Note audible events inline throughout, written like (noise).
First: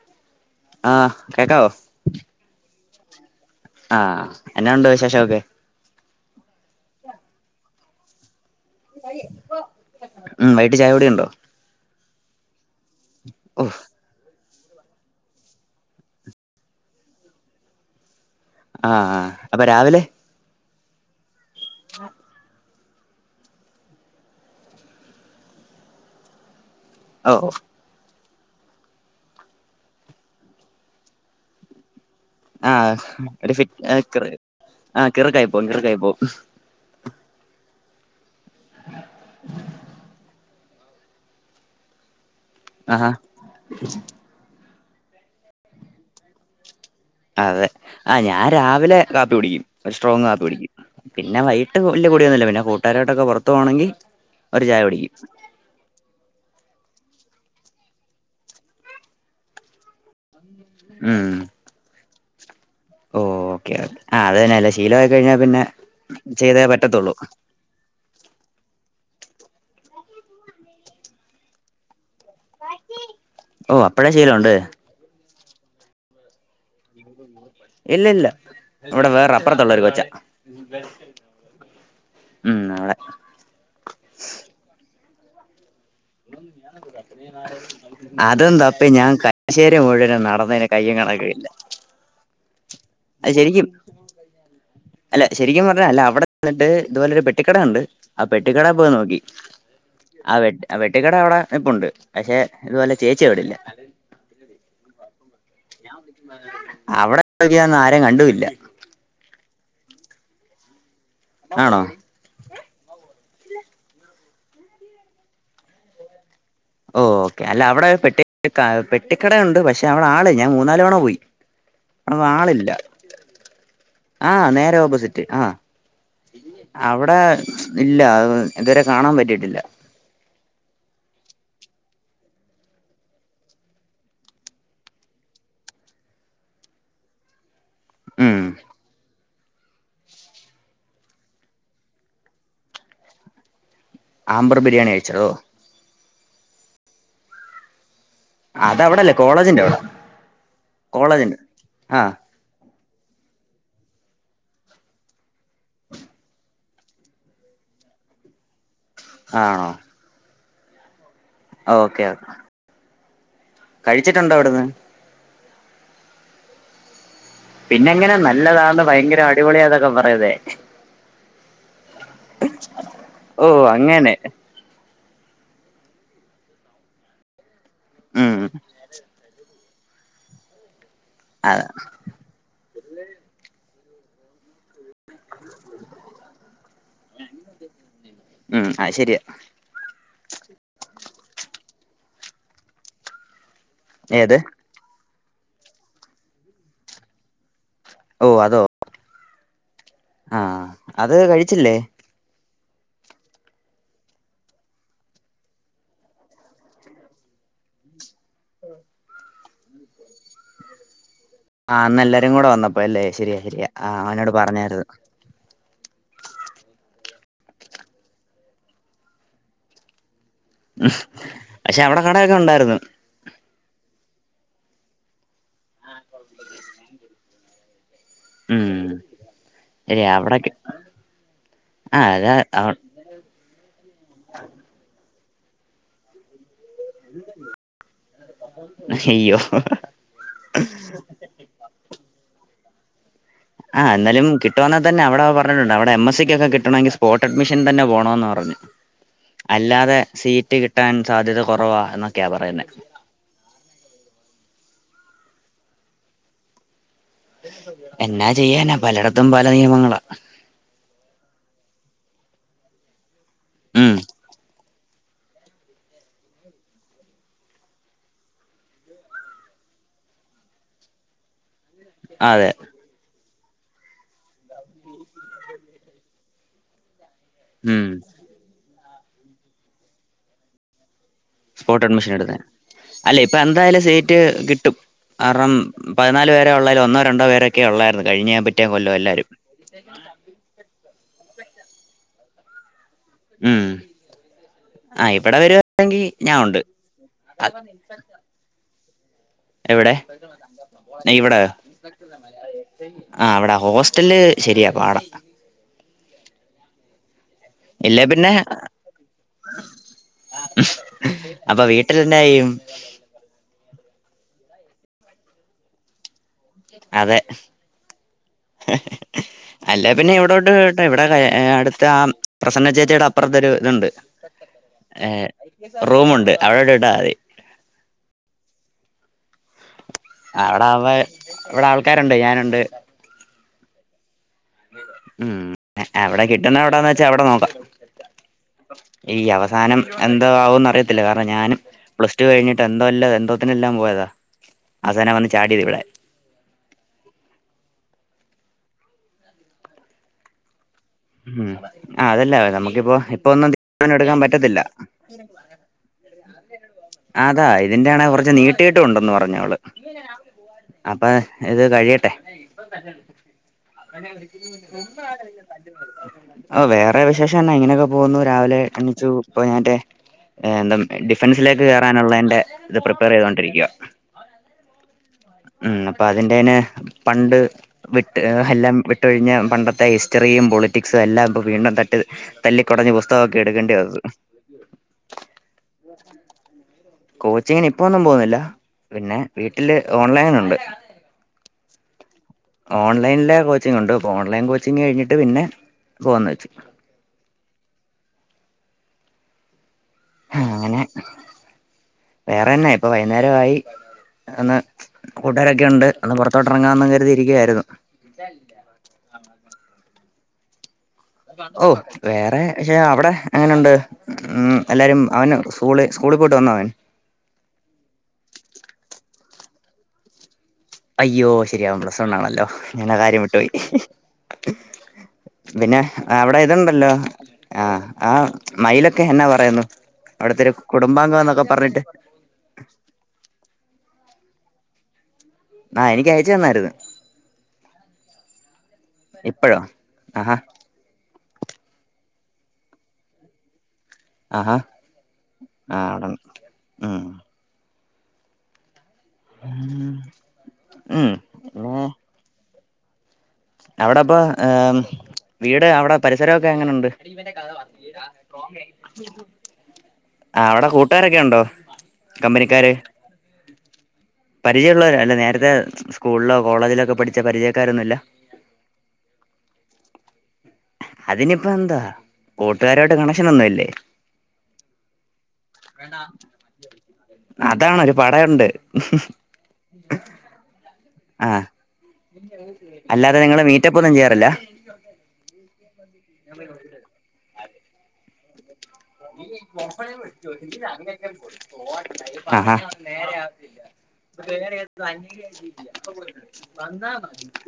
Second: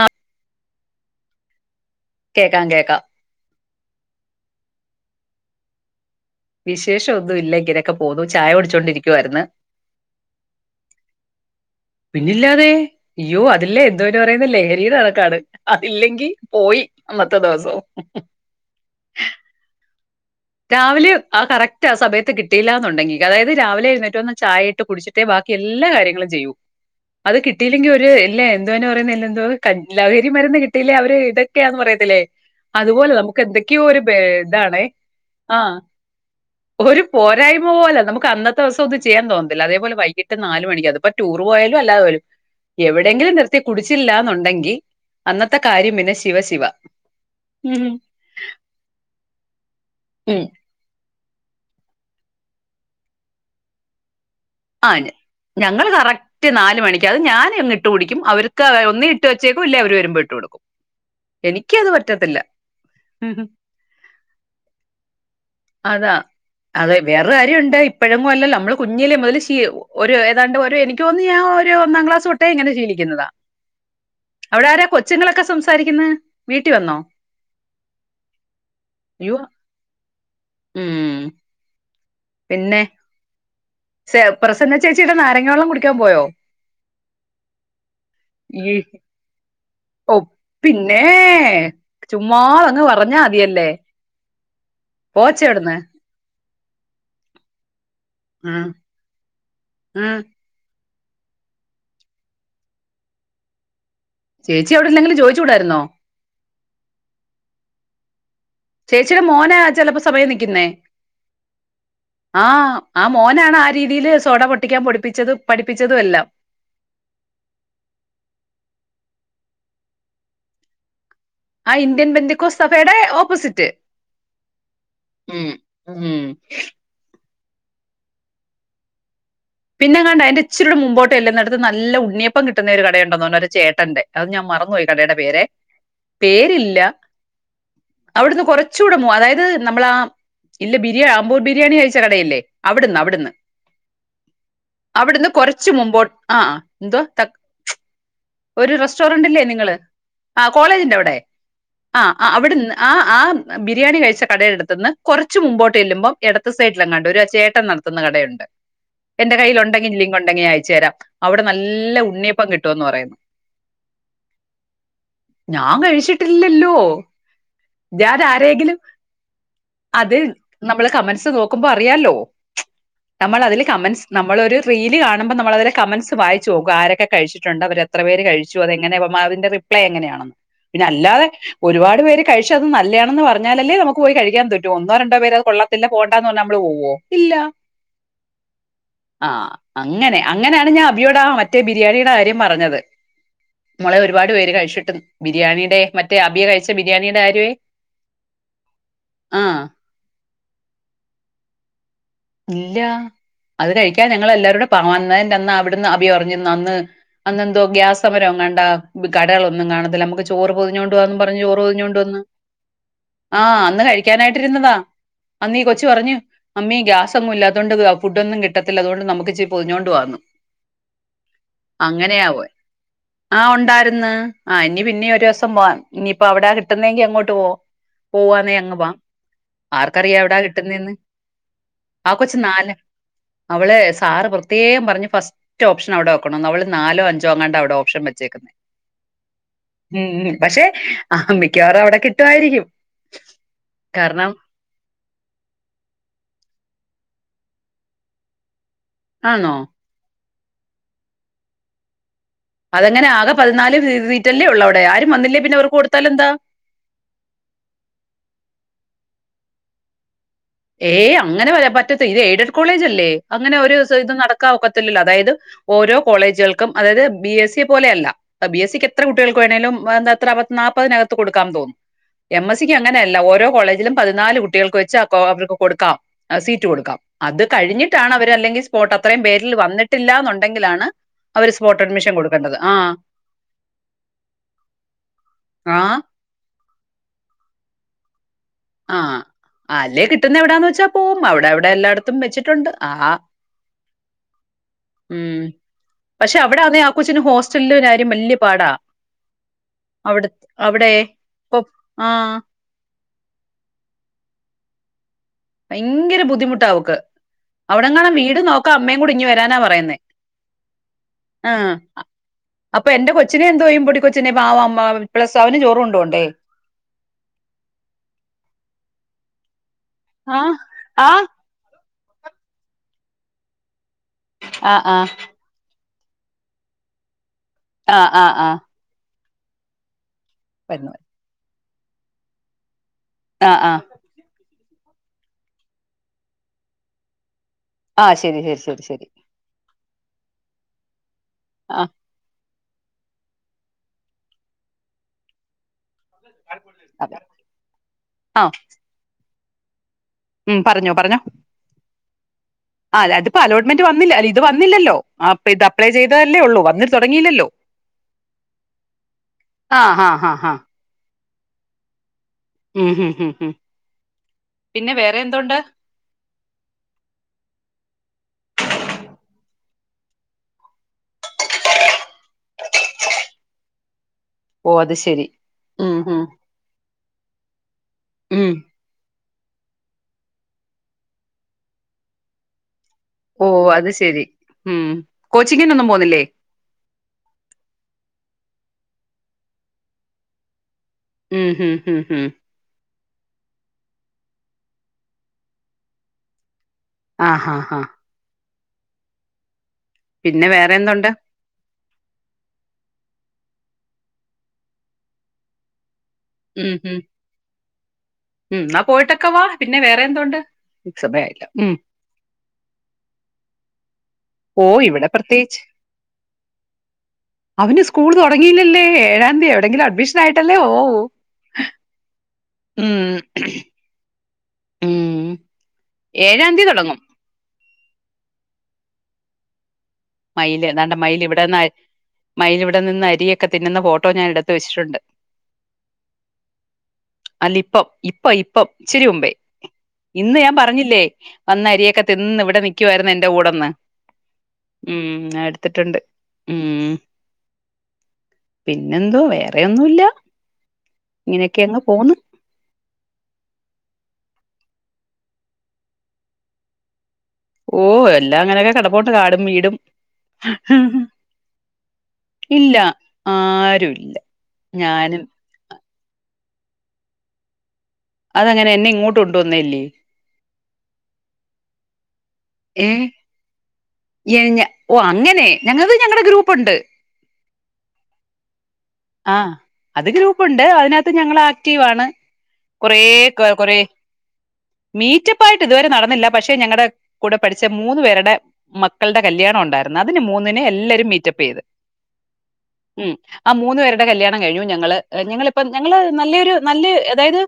ആഹ്. ആഹ് കേക്കാവോ? കേക്കാം കേക്കാം. ആഹ് എന്നാ ഒണ്ട് വിശേഷൊക്കെ? വിശേഷം ഒന്നും ഇല്ല ഇങ്ങനൊക്കെ പോന്നു, ചായ കുടിച്ചോണ്ടിരിക്കുവായിരുന്നു. ഉം വൈകിട്ട് ചായ കുടി ഉണ്ടോ പിന്നില്ലാതെ ഇയ്യോ ഓ അതില്ലേ എന്തോ (unintelligible) പറയുന്നല്ലേ. (unintelligible) അതില്ലെങ്കി പോയി അന്നത്തെ ദിവസം. ആഹ് ആഹ് അപ്പൊ രാവിലെ രാവിലെ ആ കറക്റ്റ് ആ സമയത്ത് കിട്ടിയില്ലന്ന് ഒണ്ടെങ്കി അതായത് രാവിലെ എഴുന്നേറ്റ് വന്ന് ചായയിട്ട് കുടിച്ചിട്ടെ ബാക്കി എല്ലാ കാര്യങ്ങളും ചെയ്യൂ. ഓ അത് കിട്ടിയില്ലെങ്കി ഒരു എൽ ഇല്ലേ എന്തുവാ പറയുന്നേ (unintelligible) എന്തോ ക ലഹരി മരുന്ന് കിട്ടീല്ലേ അവര് ഇതൊക്കെയാന്ന് പറയത്തില്ലേ ആഹ് അതുപോലെ നമുക്ക് എന്തൊക്കെയോ ഫിറ്റ് ഒരു ബേ ഇതാണെ ആഹ് കിറുക്കായി പോവും ആഹ് കിറുക്കായി പോവും ഒരു പോരായ്മ പോ പോലാ നമുക്ക് അന്നത്തെ ദിവസം ഒന്നും ചെയ്യാൻ തോന്നത്തില്ല അതേപോലെ വൈകിട്ട് നാല് മണിക്കും അതിപ്പോ ടൂർ പോയാലും അല്ലാതെ പോയാലും. ആഹാ എവിടെയങ്കിലും നിർത്തി കുടിച്ചില്ലാന്നൊണ്ടെങ്കി അന്നത്തെ കാര്യം പിന്നെ ശിവ ശിവ. അതെ ആഹ് ഞാൻ രാവിലെ കാപ്പി കുടിക്കും സ്ട്രോങ്ങ് ഉം കാപ്പി കുടിക്കും, പിന്നെ വൈട്ട് വല്ല്യ കൂടിയൊന്നുമില്ല പിന്നെ കൂട്ടുകാരായിട്ടൊക്കെ പൊറത്തു പോവാണെങ്കി ആഹ് (unintelligible) ഞങ്ങള് കറക്റ്റ് നാല് മണി ക്കും അത് ഞാന് അങ്ങ് ഇട്ട് കുടിക്കും, അവർക്ക് ഒന്നേ ഇട്ട് വച്ചേക്കും ഇല്ലേ അവര് വരുമ്പോ ഇട്ട് കൊടുക്കും. ഉം എനിക്കത് പറ്റത്തില്ല. ഓക്കെ ഓക്കെ ആഹ് അത് തന്നെ അല്ലേ ശീലമായി കഴിഞ്ഞാൽ പിന്നെ അതാ ചെയ്തേ അതെ പറ്റത്തുള്ളൂ വേറൊരു കാര്യൊണ്ട് ഇപ്പഴെങ്ങും അല്ലല്ലോ നമ്മള് കുഞ്ഞി കുഞ്ഞിലെ മുതല് ശീ ഒരു ഏതാണ്ട് ഒരു എനിക്ക് തോന്നുന്ന് ഞാൻ ഒരു ഒന്നാം ക്ലാസ് തൊട്ട് ട്ടെ ഇങ്ങനെ ശീലിക്കുന്നതാ ഓ അപ്പഴേ ശീലമുണ്ട് അവിടാരാ കൊച്ചുങ്ങളെക്ക് ക്കെ സംസാരിക്കുന്നെ വീട്ടി വന്നോ ഇല്ല ഇല്ല ഇവിടെ വേറെ അയ്യോ അപ്പുറത്തുള്ളൊരു കൊച്ച ഉം ഉം അവിടെ സെ പ്രസന്ന ചേച്ചിടെ നാരങ്ങ വളള്ളം കുടി അതെന്താ ഈ അപ്പൊ ഞാൻ കാ ശെ ഓ പിന്നെ ചുമ്മാതാങ്ങ് പറഞ്ഞാ അത് ശരിക്കും മതിയല്ലേ അല്ല ശരിക്കും പോച്ചെവിടുന്ന് പറഞ്ഞ അല്ല അവിടെ ചെന്നിട്ട് ഇതുപോലെ ഒരു പെട്ടിക്കട ഉണ്ട് ആ ഉം പെട്ടിക്കട പോയി നോക്കി ഉം ആഹ് പെ പെട്ടിക്കട അവിടെ ഇപ്പുണ്ട് പക്ഷെ ഇതുപോലെ ചേച്ചി ആവിടില്ല ചേച്ചി അവിടെ ഇല്ലെങ്കിലും ചോദിച്ചുകൂടായിരുന്നോ അവിടെക്കിയന്ന ആരേം കണ്ടുഇല്ല ചേച്ചിയുടെ മോനാ ചിലപ്പോ സമയം നിക്കുന്നേ ആണോ ആഹ് ആ മോനാണ് ആ രീതിൽ സോട പൊട്ടിക്കാൻ പൊടിപ്പിച്ചതു പഠിപ്പിച്ചതും എല്ലാം ഓ ഓക്കെ അല്ല അവിടെ പെട്ടി കാ പെട്ടിക്കട ഉണ്ട് പക്ഷെ അവിടെ ആള് ഞാൻ മൂന്നാലവാണ പോയി ആ ഇന്ത്യൻ അവിടെ ആളില്ല ബന്ദക്കോസ്ഫടെ ഓപ്പോസിറ്റ് ആ നേരെ ഓപ്പോസിറ്റ് ഉം ആഹ് ഉം അവിടെ ഇല്ല അയ് (unintelligible) ഇതുവരെ കാണാൻ പറ്റിട്ട് പിന്നെങ്ങണ്ട് ആയ്ന്റെ ഇച്ചിരുടെ മുമ്പോട്ടല്ല്ന്നാടത് നല്ല ഉണയപ്പം കിട്ടുന്ന ഒരു കടയുണ്ടന്ന് പറഞ്ഞ ഒരു ചേട്ടന്റെ അത് ഞാൻ മറന്നുപോയി കടെടെ പേരെ പേരില്ല ഉം അവിടുന്ന് കുറച്ചുടെ മു അതായത് നമ്മള ആം ഇല്ല ബിരിയാ അമ്പൂർ ബിരിയാണി അകായ്ച്ച കട ഇല്ലേ അവിടുന്ന് അവിടുന്ന് ആമ്പർ ബിരിയാണി അവിടുന്ന് കഴിച്ചതോ കൊറച്ച് മുമ്പോ ആഹ് ആഹ് എന്ത്‌വാ തക് ഒരു അതവിടല്ലേ റെസ്റ്റോറന്റില്ലേ കോളേജിന്റെ നിങ്ങള് അവിടെ ആഹ് കോളേജിന്റെ അവിടെ കോളേജ്ണ്ട് ആഹ് ആഹ് അവിടുന്ന് ആഹ് ആഹ് ബിരിയാണി കഴിച്ച കടെഎടുത്തുന്ന് കുറച്ച് മുമ്പോട്ട് ചെല്ലുമ്പോ എടത്തു സൈഡിലെങ്ങാണ്ട് ഒരു ചേട്ടൻ നടത്തുന്ന കടഉണ്ട് എന്റെ കയ്യിൽ ആണോ ഉണ്ടങ്കി ലിങ്ക് ഉണ്ടങ്ങി അയച്ചു തരാം അവിടെ നല്ല ഓക്കെ ഓക്കെ ഉണ്ണിയപ്പം കിട്ടുഎന്ന് പറയുന്നു കഴിച്ചിട്ടുണ്ടോ അവിടുന്ന് ഞാൻ കഴിച്ചിട്ടില്ലല്ലോ. പിന്നെ എങ്ങനെ ഞാൻ ആരേങ്കിലും നല്ലതാന്ന് ഭയങ്കര അടിപൊളിയാന്നൊക്കെ അത് പറയുന്നേ നമ്മള് കമൻസ് നോക്കുമ്പോ അറിയാല്ലോ. നമ്മള് ഓ അതില് കമൻറ്സ് അങ്ങനെ നമ്മളൊരു റീല് കാണ ണുമ്പം നമ്മളതില് കമന്റ്സ് വായിച്ചോക്കും. ആരൊക്കെ കഴിച്ചിട്ടുണ്ട്. അവര് എത്ര പേര് ഉം കഴിച്ചു. അതങ്ങനെ അതിന്റെ റി പ്ലൈ എങ്ങനെയണെന്ന്. പിന്നെ അല്ലാതെ അത ഒരുപാട് പേര് കഴിച്ച അത് നല്ലയാണെന്ന് പറഞ്ഞാല് അല്ലേ നമുക്ക് പോയി കഴിക്കാൻ പറ്റോ? ഒന്നോ, രണ്ടോ പേര് അത് കൊള്ളത്തില്ല പോണ്ടാന്ന് പറഞ്ഞാൽ നമ്മൾ പോവോ ഇല്ല. ഉം അത് ശരിയാ ആ അങ്ങനെ അങ്ങനെയാണ് ഞാൻ അ അബിയോട ആ മറ്റേ ബിരിയാണിയുടെ കാര്യം പറഞ്ഞത് മോളെ ഒരുപാട് ഏത് പേര് കഴിച്ചിട്ടു ബിരിയാണീടെ മറ്റേ അബി കഴിച്ച ബിരിയാണീടെ കാര്യമേ ഓഹ് അതോ. ആഹ് ആഹ് അത് കഴിച്ചില്ലേ? ഇല്ല. അത് കഴിക്കാൻ ഞങ്ങള് എല്ലാരുംടെ വന്നേന്റ അന്നാ അവ്ടുന്ന് അഭി പറിഞ്ഞി അന്ന് അന്നെന്തോ ഗ്യാസ് സമരം എങ്ങാണ്ട കടകളൊന്നും കാണത്തില്ല നമുക്ക് ചോറ് പൊതിഞ്ഞ് കൊണ്ട് പോ പറഞ്ഞ് ചോറ് ആഹ് പൊതിഞ്ഞോണ്ട് അന്ന് വന്ന് എല്ലാരും കൂടെ വന്നപ്പോ അല്ലേ ശരിയാ ആഹ് ശരിയാ അന്ന് അവനോട് കഴിക്കാനായിട്ടിരുന്നതാ പറഞ്ഞായിരുന്നു അന്നീ കൊ ച്ച് പറഞ്ഞു. മമ്മി ഗ്യാസൊന്നും ഇല്ലാത്തോണ്ട് ഫുഡൊന്നും കിട്ടത്തില്ല അതുകൊണ്ട് നമുക്ക് ച്ചി പൊതിഞ്ഞോണ്ട് പോവാന്ന്. പക്ഷെ അവിടെ അങ്ങനെയാ കടയൊക്കെ പോയെ ഉണ്ടായിരുന്നു ആഹ് ഉ ണ്ടാര്ന്ന്. ആ ഇഞ്ഞി പിന്നീ ഒരോസം പോവാം. ഇഞ്ഞിപ്പോ അവടെ കിട്ടുന്നെങ്കി അങ്ങോട്ട് പോവും. പോവാന്നേ ഉം അങ്ങ് വാം. ശരിയാ ആർക്കറിയാ എവിടാ അവിടൊക്കെ കിട്ടുന്നേന്ന്. ആഹ് ആ അതാ കൊച്ച് നാല് അവള് സാറ് പ്രത്യേകം പർഞ്ഞ് ഫസ്റ്റ് ഓപ്ഷൻ അവിടെ വെക്കണം ന്ന് അവള് നാലോ, അഞ്ചോ അങ്ങാണ്ട അവ്ടെ ഓപ്ഷൻ വെച്ചേക്കുന്നെ അയ്യോ ഉം ഉം പഷേ മിക്കവാറും അവിടെ കിട്ടുവായിരിക്കും. ആ എന്നാലും കിട്ടോന്നാ തന്നെവടെ പറഞ്ഞിട്ടുണ്ട്. അവടെ എം എസി ക്ക് ഒക്കെ കിട്ടണെങ്കി കോട്ടഡ്മിഷൻ തന്നെ പോണന്ന് പർഞ്ഞ് ആന്നോ? അല്ലാതെ സീ ട്ടി കിട്ടാൻ സാധ്യത കുറവാ എന്ന അതെങ്ങനെ ആകെ പതിനാല് സീ സീറ്റല്ലേ ഉള്ള അവിടെ ആരും വന്നില്ലേ പിന്നെ അവർക്ക് കൊടുത്താലന്താ എന്നാ ചെയ്യാനാ പലയിടത്തും പല നിയമങ്ങളാ ഏയ് അങ്ങനെ വരാ പറ്റത്ത ഇത് എയ്ഡഡ് കോളേജ് അല്ലേ. അങ്ങനെ ഒരു ഉം സ്ഥലത് നടക്കാ ഒക്ക തെല്ലല്ലോ അതായത് ഓരോ കോളേജുകൾക്കും അതായത് ബി എസ് സി പോലെയല്ല അ ബി എസ് സിക്ക് എത്ര കുട്ടികൾക്ക് വേണേലും വാ തെത്ര പത് നാപ്പഹ് നകത്ത് കൊടുക്കാൻ തോന്നു എം അതെ എസ് സിക്ക് അങ്ങനെയല്ല. ഓരോ കോളേജിലും പതിനാല് കുട്ടികൾക്ക് വെച്ചാ കോ അവര്ക്ക് കൊടുക്കാം. എഹ് സീറ്റ് കൊടുക്കാം. അത് ഉം കഴിഞ്ഞിട്ടാണ് അവര് അല്ലെങ്കി സ് പോട്ട് അത്രയും പേരിൽ വന്നിട്ടില്ലന്നുണ്ടെങ്കിലാണ് അവര് സ്പോർട്ട് അഡ്മിഷൻ കൊടുക്കേണ്ടത്. ആഹ് അല്ലേ ഇപ്പൊ എന്തായാലും സീറ്റ് കിട്ടും. കാരണം ആഹ് പയ്നാല് പേരെ ഉള്ളാലോ ഒന്നോ രണ്ടോേ പെരൊക്കെ ഉള്ളായിരുന്നു കഴിഞ്ഞാ മ്പേ ആഹ് അല്ലേ കിട്ടുന്ന എവിടാന്ന് വെച്ചാ പോവും. അവിടെ അവിടെ എല്ലായിടത്തും വെച്ചിട്ടുണ്ട്. ആ ഉം ആ ഇവിടെ ഉം വരുവാണെങ്കി പക്ഷെ ഞാൻ ഉണ്ട് അവിടെ ആന്നേ ആഹ് കൊച്ചിന് ഹോസ്റ്റലില് കാര്യം വല്യ പാടാ എവിടെ അവിട് അവിടെ പ്പൊ ആഹ് ആഹ് വ്ടെ ഹോസ്റ്റൽല് ശരിയാ പാടം ഭയങ്കര ബുദ്ധിമുട്ടാവക്ക് ഇല്ലേ അവിടങ്ങാണും പിന്നെ വീട് നോക്കാ അമ്മേയും കൂടിഞ്ഞ് വരാനാ പറയുന്നേ അപ്പൊ ആഹ് വീട്ടിലെന്നാ ചെയ്യും അപ്പൊ എന്റെ കൊച്ചിനെ എന്തോയ്യും. മ്പൊട് കൊച്ച്നെ പാവമ്മ പ്ലസാ വന് ചോറുംണ്ടോണ്ടേ അതെ അല്ല പിന്നെ ആഹ് ഇവിടെട്ട് ട്ടേ ഇവിടെ ആഹ് ഏഹ് അടുത്ത ആം പ്രസന്ന ചേച്ചിയുടെ അപ്പുറത്ത് ഒരു ഇതുണ്ട് ആഹ് ഏ ആഹ് റൂമുണ്ട് അവിടെടെ ഇടാറി ആഹ് ആഹ് ആഹ് അവിടെ വരുന്നു അവുമ്പെ ഇവിടെ ആൾക്കാരുണ്ട് ഞാനുണ്ട്. ആഹ് ആഹ് ഉം അ എവിടെ കിട്ട്ന്നെ എവിടാന്ന് വെച്ചാ അവിടെ നോക്കാം, ആഹ് ശരി ശരി ശരി ശരി ഈ അവസാനം എന്തോ ആവൂന്ന് അറിയത്തില്ല, കാരണം ഞാനും ആഹ് പ്ലസ്ടു കഴിഞ്ഞിട്ട് ട്ട് എന്തോ എല്ലാം എന്തോത്തിനെല്ലാം പോയതാ അവസാനം വന്ന് ചാടിയത് ഇവിടെ. അതെ ആഹ് ഉം പറഞ്ഞോ പറഞ്ഞോ ആഹ് അതല്ല നമുക്കിപ്പോ ആ അല്ല, ഇപ്പൊ അതിപ്പോ ഒന്നും അലോട്ട്മെന്റ് തീരുമാനം വന്നില്ല എടുക്കാൻ അല്ല ഇത് പറ്റത്തില്ല. വന്നില്ലല്ലോ അപ്പൊ ഇത് അപ്ലൈ ചെയ്തതല്ലേ ഉള്ളൂ വന്നിട്ട് അതാ തുടങ്ങിയില്ലല്ലോ ഇതിന്റെ ആണെ കൊറച്ച് നീട്ടീട്ടും ഒണ്ടന്ന് പറഞ്ഞു അവള്. ആ ഹാ ഹാ ഹാ അപ്പൊ ഇത് കഴിയട്ടെ. ഉം ഉം ഉം ഉം ഓ വേറെ വിശേഷെന്നാ ഇങ്ങനെയൊക്കെ പോന്നു രാവിലെ എണീച്ചു ഇപ്പ (unintelligible) ഏഹ് എന്താ ഡിഫൻസിലേക്ക് കേറാനുള്ളതിന്റെ പ്രിപ്പയർ ചെയ്തൊണ്ടിരിക്കയാ. ഓഹ് അത് ശെരി ഉം അപ്പൊ അതിന്റെേനെ പണ്ട് വിട്ട് ഉം എല്ലാം വിട്ടൊഴിഞ്ഞ് പണ്ടത്തെ ഹിസ്റ്ററിയും പൊളിറ്റിക്സും എല്ലാം ഇപ്പ വീണ്ടും തട്ടി തല്ലി ഓഹ് അത് ശെരി ഉം കോച്ചിങ്ങിനൊന്നും പോന്നില്ലേ? കോച്ചിങ്ങിന് ഇപ്പൊന്നും പോന്നില്ല, പിന്നെ വീട്ടില് ഓൺലൈനുണ്ട്. ഉം ഉം ഉം ഉം ഓൺലൈനിലെ കോച്ചിങ് ഉണ്ട്, അപ്പ ഓൺലൈൻ കോച്ചിങ് കഴിഞ്ഞിട്ട് പിന്നെ പോകാന്ന് വെച്ചു. ആഹ് ആഹ് ആഹ് പിന്നെ ആഹ് വേറെ അങ്ങനെ എന്തുണ്ട് വേറെന്നാ ഇപ്പൊ വൈന്നേരവായി. ഒന്ന് കൂട്ടുകാരൊക്കെ ഒണ്ട് ഒന്ന് പൊറത്തോട്ട് ഉം എറങ്ങാവെന്നും ഹും കരുതിയിരിക്കുവായിരുന്നു. ഉം ഇന്നാ പോയിട്ടൊക്കെ വാ, പിന്നെ വേറെ എന്തോണ്ട്? ഓഹ് വേറെ പക്ഷെ അവിടെ എങ്ങനെണ്ട് ഉം ഓ എല്ലാരും ഇവിടെ അവന് പ്രത്യേകിച്ച് സ്കൂള് സ്കൂളിൽ പോയിട്ട് വന്നോ അവൻ അവന് സ്കൂൾ തൊടങ്ങിയില്ലല്ലേ ഏഴാം തയതി എവിടെങ്കിലും അഡ്മിഷൻ ആയിട്ട് അയ്യോ ശരിയാ അവൻ പ്ലസ് വണ്ണാണല്ലോ ഞാനാ ഉം കാര്യം വിട്ടു പോയി ഉം പിന്നെ അവിടെ ഏഴാം തീയതി തുടങ്ങും ഇതുണ്ടല്ലോ ആഹ് ആഹ് മയിലൊക്കെ എന്നാ പറയുന്നു അവിടത്തെ ഒരു മയില് താണ്ടെ മയിൽ കുടുംബാംഗം എന്നൊക്കെ ഇവിടെന്ന് പറഞ്ഞിട്ട് മയിൽ ഇവിടെ നിന്ന് അരിയൊക്കെ തിന്നുന്ന ഫോ ട്ടോ ഞാൻ എടുത്ത് വച്ചിട്ടുണ്ട് ആഹ് എനിക്ക് അയച്ചു തന്ന് അല്ല ഇപ്പം ഇപ്പ ഇപ്പം ഇച്ചിരി മുമ്പേ ഇപ്പഴോ ആഹാ ഇന്ന് ഞാൻ പറഞ്ഞില്ലേ വന്ന് അരിയൊക്കെ തിന്ന് ഇവിടെ നിൽക്കുവായിരുന്നു എന്റെ കൂടെന്ന് ആഹാ ഊം ആ ആഹ് എടുത്തിട്ടുണ്ട് അവിടന്ന് ഊം ഉം പിന്നെന്തോ വേറെ ഒന്നുല്ല ഉം ഇങ്ങനെയൊക്കെ അങ്ങ് പിന്നെ പോന്ന് അവിടെപ്പൊ ഏഹ് വീട് അവിടെ പരിസരൊക്കെ എങ്ങനെണ്ട് ഓ എല്ലാം അങ്ങനെയൊക്കെ കിടപ്പുണ്ട് കാടും വീടും ആഹ് അവിടെ കൂട്ടുകാരൊക്കെ ഉണ്ടോ കമ്പനിക്കാര് ഇല്യ ആരുല്ല പരിചയമുള്ളവര അല്ല നേരത്തെ സ്കൂളിലോ കോളേജിലോ ഒക്കെ പഠിച്ച പരിചയക്കാരൊന്നും ഇല്ല അതെങ്ങെനെ എന്നെ ഇങ്ങോട്ട് കൊണ്ടു വന്നല്ലേ അതിനിപ്പം എന്താ കൂട്ടുകാരുമായിട്ട് ഏഹ് കണക്ഷൻ ഒന്നും ഇല്ലേ എങ്ങ ഓ അങ്ങനെ ഞങ്ങക്ക് ഞങ്ങടെ ഗ്രൂപ്പുണ്ട് അതാണൊ ഒരു പറയുണ്ട് ആ അത് ഗ്രൂപ്പുണ്ട് അതിനകത്ത് ഞങ്ങള് ആക്റ്റീവാണ് കൊറേ അല്ലാതെ നിങ്ങള് കൊ കൊറേ മീറ്റപ്പ് ഒന്നും ചെയ്യാറില്ല മീറ്റ് അപ്പ് റ്റപ്പായിട്ട് ഇതുവരെ നടന്നില്ല പക്ഷെ ഞങ്ങടെ കൂടെ പഠിച്ച മൂന്ന് പേരുടെ മക്കൾടെ കല്യാണം ഉണ്ടായിരുന്നു അതിന് മൂന്നിനെ എല്ലരും മീറ്റപ്പ് ചെയ്ത് ആഹാ ഉം അപ്പ് മൂന്ന് പേരുടെ കല്യാണം കഴിഞ്ഞു ഞങ്ങള് ഏഹ് ഞങ്ങള്പ്പം ഞങ്ങള് നല്ലേരു നല്ലെ അതായത്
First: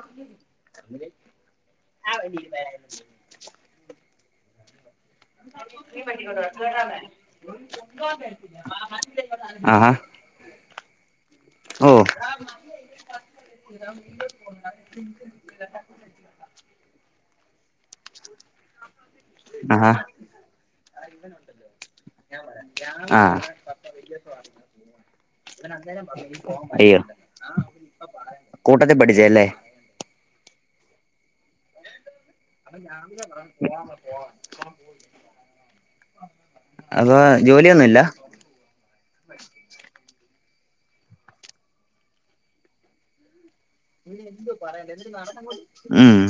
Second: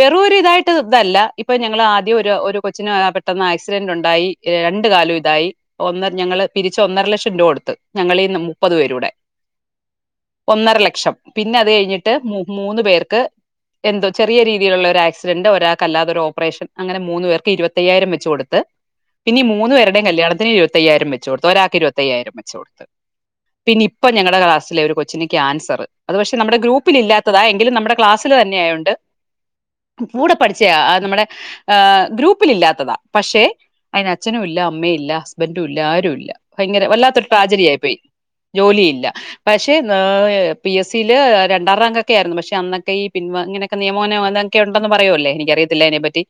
വെറും ഒര് ഇതായി ട്ട് ഇതല്ല ഇപ്പൊ ഞങ്ങള് ആദ്യം ഒരു ഒരു കൊച്ചിനേ പെട്ടെന്ന് ആക്സിഡന്റുണ്ടായി ഏഹ് ര ണ്ട് കാലു ഇതായി ഒന്നെ ഞങ്ങള് പിരിച്ച് ഒന്നര ലക്ഷം രുവാ കൊടുത്ത് ഞങ്ങീന്ന് മുപ്പത് പേരൂടെ ആഹാ ഒന്നര ലക്ഷം പിന്നെ അത് ഓ കഴിഞ്ഞിട്ട് മൂ മൂന്ന് പേർക്ക് എന്തോ ചെറിയ രീതിയിലുള്ള ഒരു ആക്സിഡന്റോ ഒരാക്കല്ലാതൊരു ഓപ്പറേഷൻ അങ്ങനെ മൂന്ന് പേർ ക്ക് ഇരുവത്തയ്യായിരം വെച്ച് കൊട്ത്ത് പിന്നെ ഈ മൂന്ന് ആഹാ പേരുടെയും കല്യാണത്തിന് ഇരുവത്തയ്യായിരം വെച്ച് കൊട്ത്ത് ഒരാക്ക് ഇരുവത്തയ്യായിരം വെച്ച് കൊട്ത്ത് ആഹ് പിന്നെ ഇപ്പ ഞങ്ങളെ ക്ലാസിലെ ഒരു കൊച്ചിന് ക്യാൻസർ അത് പക്ഷെ നമ്മടെ ഗ്രൂപ്പിലില്ലാത്തതാ എങ്കിലും നമ്മടെ ക്ലാസില് തന്നേ കൂട്ടത്തി പഠിച്ചയെല്ലേ ഉം പൂടെ പഠിച്ചയാ ആഹ് നമ്മടെ ഏഹ് ഗ്രൂപ്പിലില്ലാത്തതാ പക്ഷേ അയിന് അച്ഛനുല്ല അമ്മയില്ല ഹസ്ബൻഡുല്ല ആരുല്ല ഭയങ്കര അപ്പൊ വല്ലാത്തൊരു ട്രാജഡിയായി പോയി. ജോലിയൊന്നുമില്ല ജോ ലിയില്ല പക്ഷേ ന്നായ് പി എസ് സില് രണ്ടാം റാങ്കൊക്കായിരുന്നു. പക്ഷേ അന്നൊക്കെ ഈ പിൻവാ ഇങ്ങനെ ക്കെ നിയമോനെ അതൊക്കെ ഒണ്ടെന്ന് പറയൂല്ലേ എനിക്കറിയത്തില്ലാ ഉം അയിനെപ്പറ്റി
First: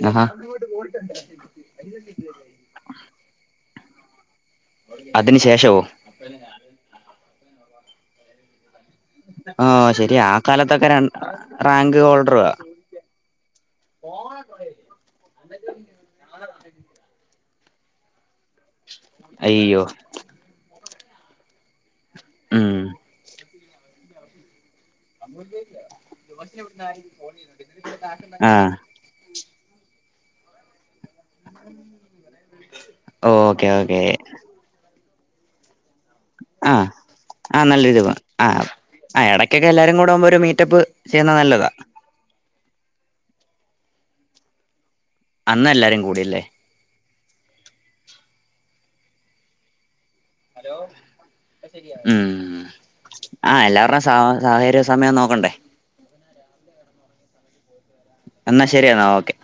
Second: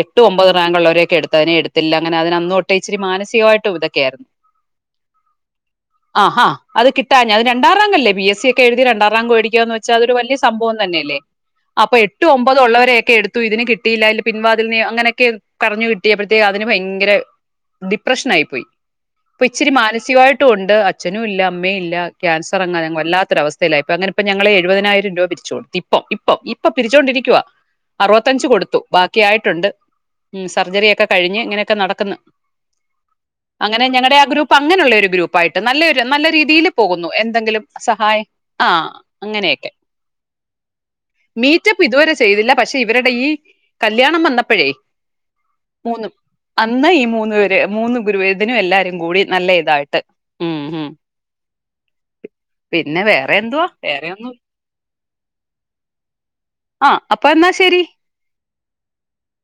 എട്ട് ആഹാ ഒമ്പത് റാങ്കുള്ളവരെക്കെ എടുത്തയിനെ എട് ത്തില്ല അങ്ങനെ അതിന് അന്ന് തൊട്ടെ ഇച്ചിരി മാനസികവായിട്ടും ഇതൊക്കെയായിരുന്നു അതിന് ശേഷവോ ആഹ് ആഹ് അത് കിട്ടാഞ്ഞെ അഹ് രണ്ടാറാങ്കല്ലേ ബി എസ് സിയെ ക്കെ എഴുതി രണ്ടാറാങ്ക് ആ വേടിക്കാന്ന് വെച്ചാ അതൊരു ശരി ആ വല്ല്യാ സംഭവം കാലത്തൊക്കെ ര തന്നെയല്ലേ അപ്പൊ റാങ്ക് എട്ട് ഹോൾഡറുവാ ഒമ്പത് ഉള്ളവരെയൊക്കെ എട്ത്തു ഇതിന് കിട്ടിയില്ലാ അയില് പിൻവാതില്നെയോ അങ്ങനൊക്ക്യെ കരഞ്ഞ് കിട്ടിയപ്പഴ ത്തേന് അതിന് ഭയങ്കര ഡിപ്രഷനായി പോയി. ഇപ്പ ഇച്ചിരി അയ്യോ മാനസികവായിട്ടും ഉണ്ട്. അ ച്ഛനുല്ല അമ്മയില്ല ക്യാൻസറങ്ങാ ഉം അങ്ങ് വല്ലാത്തൊരവസ്ഥയിലായി ഇപ്പങ്ങനെ ഇപ്പ ഞങ്ങളെ ഇരുപതിനായിരം രൂവ പിരിച്ച് കൊട്ത്തു തിപ്പൊ ഇപ്പൊ ഇപ്പൊ പിരിച്ചുകൊണ്ടിരിക്ക്യൂവാ അറുവത്തഞ്ച് ആഹ് കൊടുത്തു ബാക്കിയായിട്ടു ണ്ട് ഉം സർജറിയൊക്കെ കഴിഞ്ഞ് ഇങ്ങനെയൊക്കെ നടക്ക്ന്ന്. ഓക്കെ അങ്ങനെ ഓക്കെ ഞങ്ങടെ ആഹ് ഗ്രൂപ്പ് അങ്ങനെയുള്ളൊരു ഗ്രൂ പ്പായിട്ട് നല്ലെ രു നല്ല രീതീല് ആഹ് പോകുന്നു എന്തെങ്കിലും ആഹ് നല്ലൊരു ഇത് സഹായം ആഹ് ഇടയ്ക്കൊക്കെ അങ്ങനെയെക്കെ എല്ലാരും കൂടെ ആവുമ്പോ ഒരു മീറ്റപ്പ് ചെയ്യുന്നത് നല്ലതാ മീറ്റപ്പ് ഇതുവരെ ചെയ്തില്ല പക്ഷേ ഇവര്ടെ ഈ കല്യാണം വന്നപ്പഴേ അന്ന് എല്ലാരും മൂന്ന് കൂടിയല്ലേ അന്ന് ഈ മൂന്ന് പേര് മൂന്ന് ഗുരുവേദനും എല്ലാരും കൂടി നല്ല ഇതായിട്ട് ഉം ഹലോ ഉം ഉ പിന്നെ വേറെ ആഹ് എന്തുവാ എല്ലാവരുടെ വേറെ സ ഒന്നും സാഹചര്യ സമയം നോക്കണ്ടേ (inaudible) ആഹ് അപ്പൊ എന്നാ ശരി എന്നാ ശരിയെന്നാ ഓക്കെ